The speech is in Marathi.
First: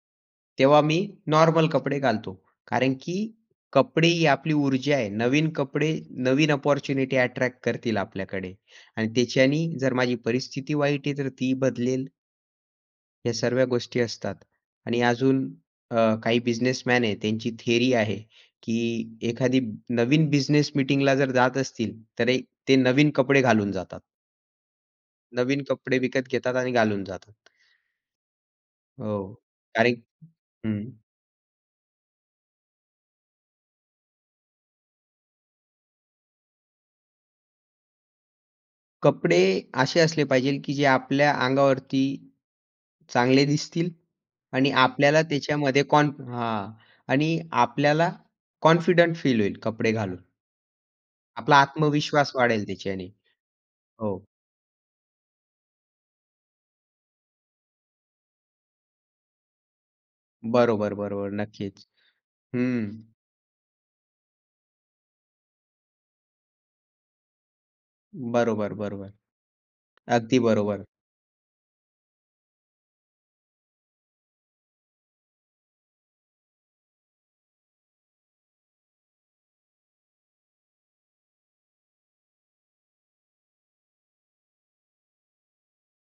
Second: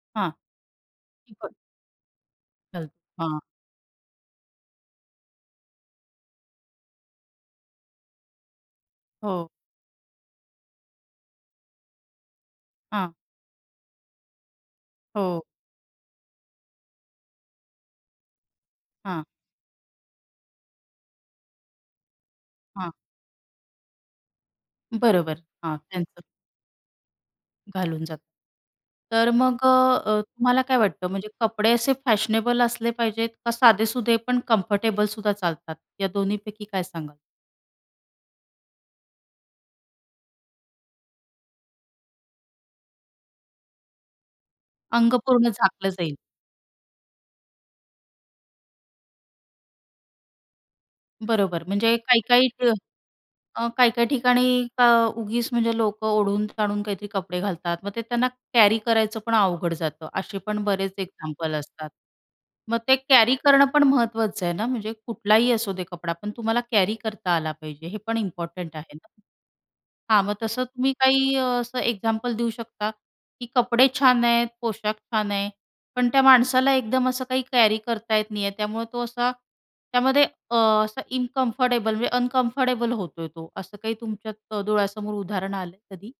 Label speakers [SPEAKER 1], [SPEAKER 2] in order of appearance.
[SPEAKER 1] हां.
[SPEAKER 2] तेव्हा मी
[SPEAKER 1] बरं.
[SPEAKER 2] नॉर्मल कपडे घालतो,
[SPEAKER 1] चल
[SPEAKER 2] कारण की
[SPEAKER 1] हां.
[SPEAKER 2] कपडे ही आपली ऊर्जा आहे. नवीन कपडे नवीन अपॉर्च्युनिटी अ‍ॅट्रॅक्ट करतील आपल्याकडे आणि
[SPEAKER 1] हो.
[SPEAKER 2] त्याच्याने जर माझी परिस्थिती वाईट आहे तर ती बदलेल.
[SPEAKER 1] हां.
[SPEAKER 2] या सर्व गोष्टी असतात. आणि
[SPEAKER 1] हो.
[SPEAKER 2] अजून अ, काही बिझनेसमॅन आहेत त्यांची थियरी आहे की
[SPEAKER 1] हां.
[SPEAKER 2] एखादी नवीन बिझनेस मीटिंगला जर जात असतील तर ते
[SPEAKER 1] हां.
[SPEAKER 2] नवीन कपडे घालून जातात.
[SPEAKER 1] बरोबर.
[SPEAKER 2] नवीन
[SPEAKER 1] हां,
[SPEAKER 2] कपडे
[SPEAKER 1] कॅन्सल.
[SPEAKER 2] विकत घेतात आणि घालून जातात.
[SPEAKER 1] घालून जातो. तर
[SPEAKER 2] हो,
[SPEAKER 1] मग, अ,
[SPEAKER 2] कार
[SPEAKER 1] अ, तुम्हाला
[SPEAKER 2] हं
[SPEAKER 1] काय वाटतं म्हणजे कपडे असे फॅशनेबल असले पाहिजेत का साधेसुधे पण कम्फर्टेबलसुद्धा चालतात. या दोन्हीपैकी काय सांगाल?
[SPEAKER 2] कपडे असे असले पाहिजे की जे, आपल्या अंगावरती चांगले दिसतील आणि
[SPEAKER 1] अंग
[SPEAKER 2] आपल्याला
[SPEAKER 1] पूर्ण
[SPEAKER 2] त्याच्यामध्ये
[SPEAKER 1] झाकलं
[SPEAKER 2] कॉन
[SPEAKER 1] जाईल.
[SPEAKER 2] हां आणि आपल्याला कॉन्फिडंट फील होईल कपडे घालून. आपला
[SPEAKER 1] बरोबर. म्हणजे
[SPEAKER 2] आत्मविश्वास
[SPEAKER 1] काही-काही
[SPEAKER 2] वाढेल
[SPEAKER 1] इथं
[SPEAKER 2] त्याच्याने.
[SPEAKER 1] अ, काही-काही
[SPEAKER 2] हो.
[SPEAKER 1] ठिकाणी अं, उगीच म्हणजे लोकं ओढून-ताणुन काहीतरी कपडे घालतात, मग ते त्यांना कॅरी करायचं पण अवघड जातं. असे पण
[SPEAKER 2] बरोबर,
[SPEAKER 1] बरेच
[SPEAKER 2] बरोबर
[SPEAKER 1] एक्झाम्पल
[SPEAKER 2] नक्कीच.
[SPEAKER 1] असतात. मग
[SPEAKER 2] हं.
[SPEAKER 1] ते कॅरी करणं पण महत्त्वाचं आहे ना?म्हणजे, कुठलाही असू दे कपडा, पण तुम्हाला कॅरी करता आला पाहिजे, हे पण
[SPEAKER 2] बरोबर,
[SPEAKER 1] इम्पॉर्टंट आहे ना?
[SPEAKER 2] बरोबर.
[SPEAKER 1] हां, मग
[SPEAKER 2] अगदी
[SPEAKER 1] तसं
[SPEAKER 2] बरोबर.
[SPEAKER 1] तुम्ही काही अ, असं एक्झाम्पल देऊ शकता, की कपडे छान आहेत, पोशाख छान आहे, पण त्या माणसाला एकदम असं काही कॅरी करता येत नाही आहे, त्यामुळे तो असा त्यामध्ये, अ, असा इनकंफर्टेबल म्हणजे अनकंफर्टेबल होतोय तो असं काही तुमच्या डोळ्यासमोर उदाहरण आलंय कधी?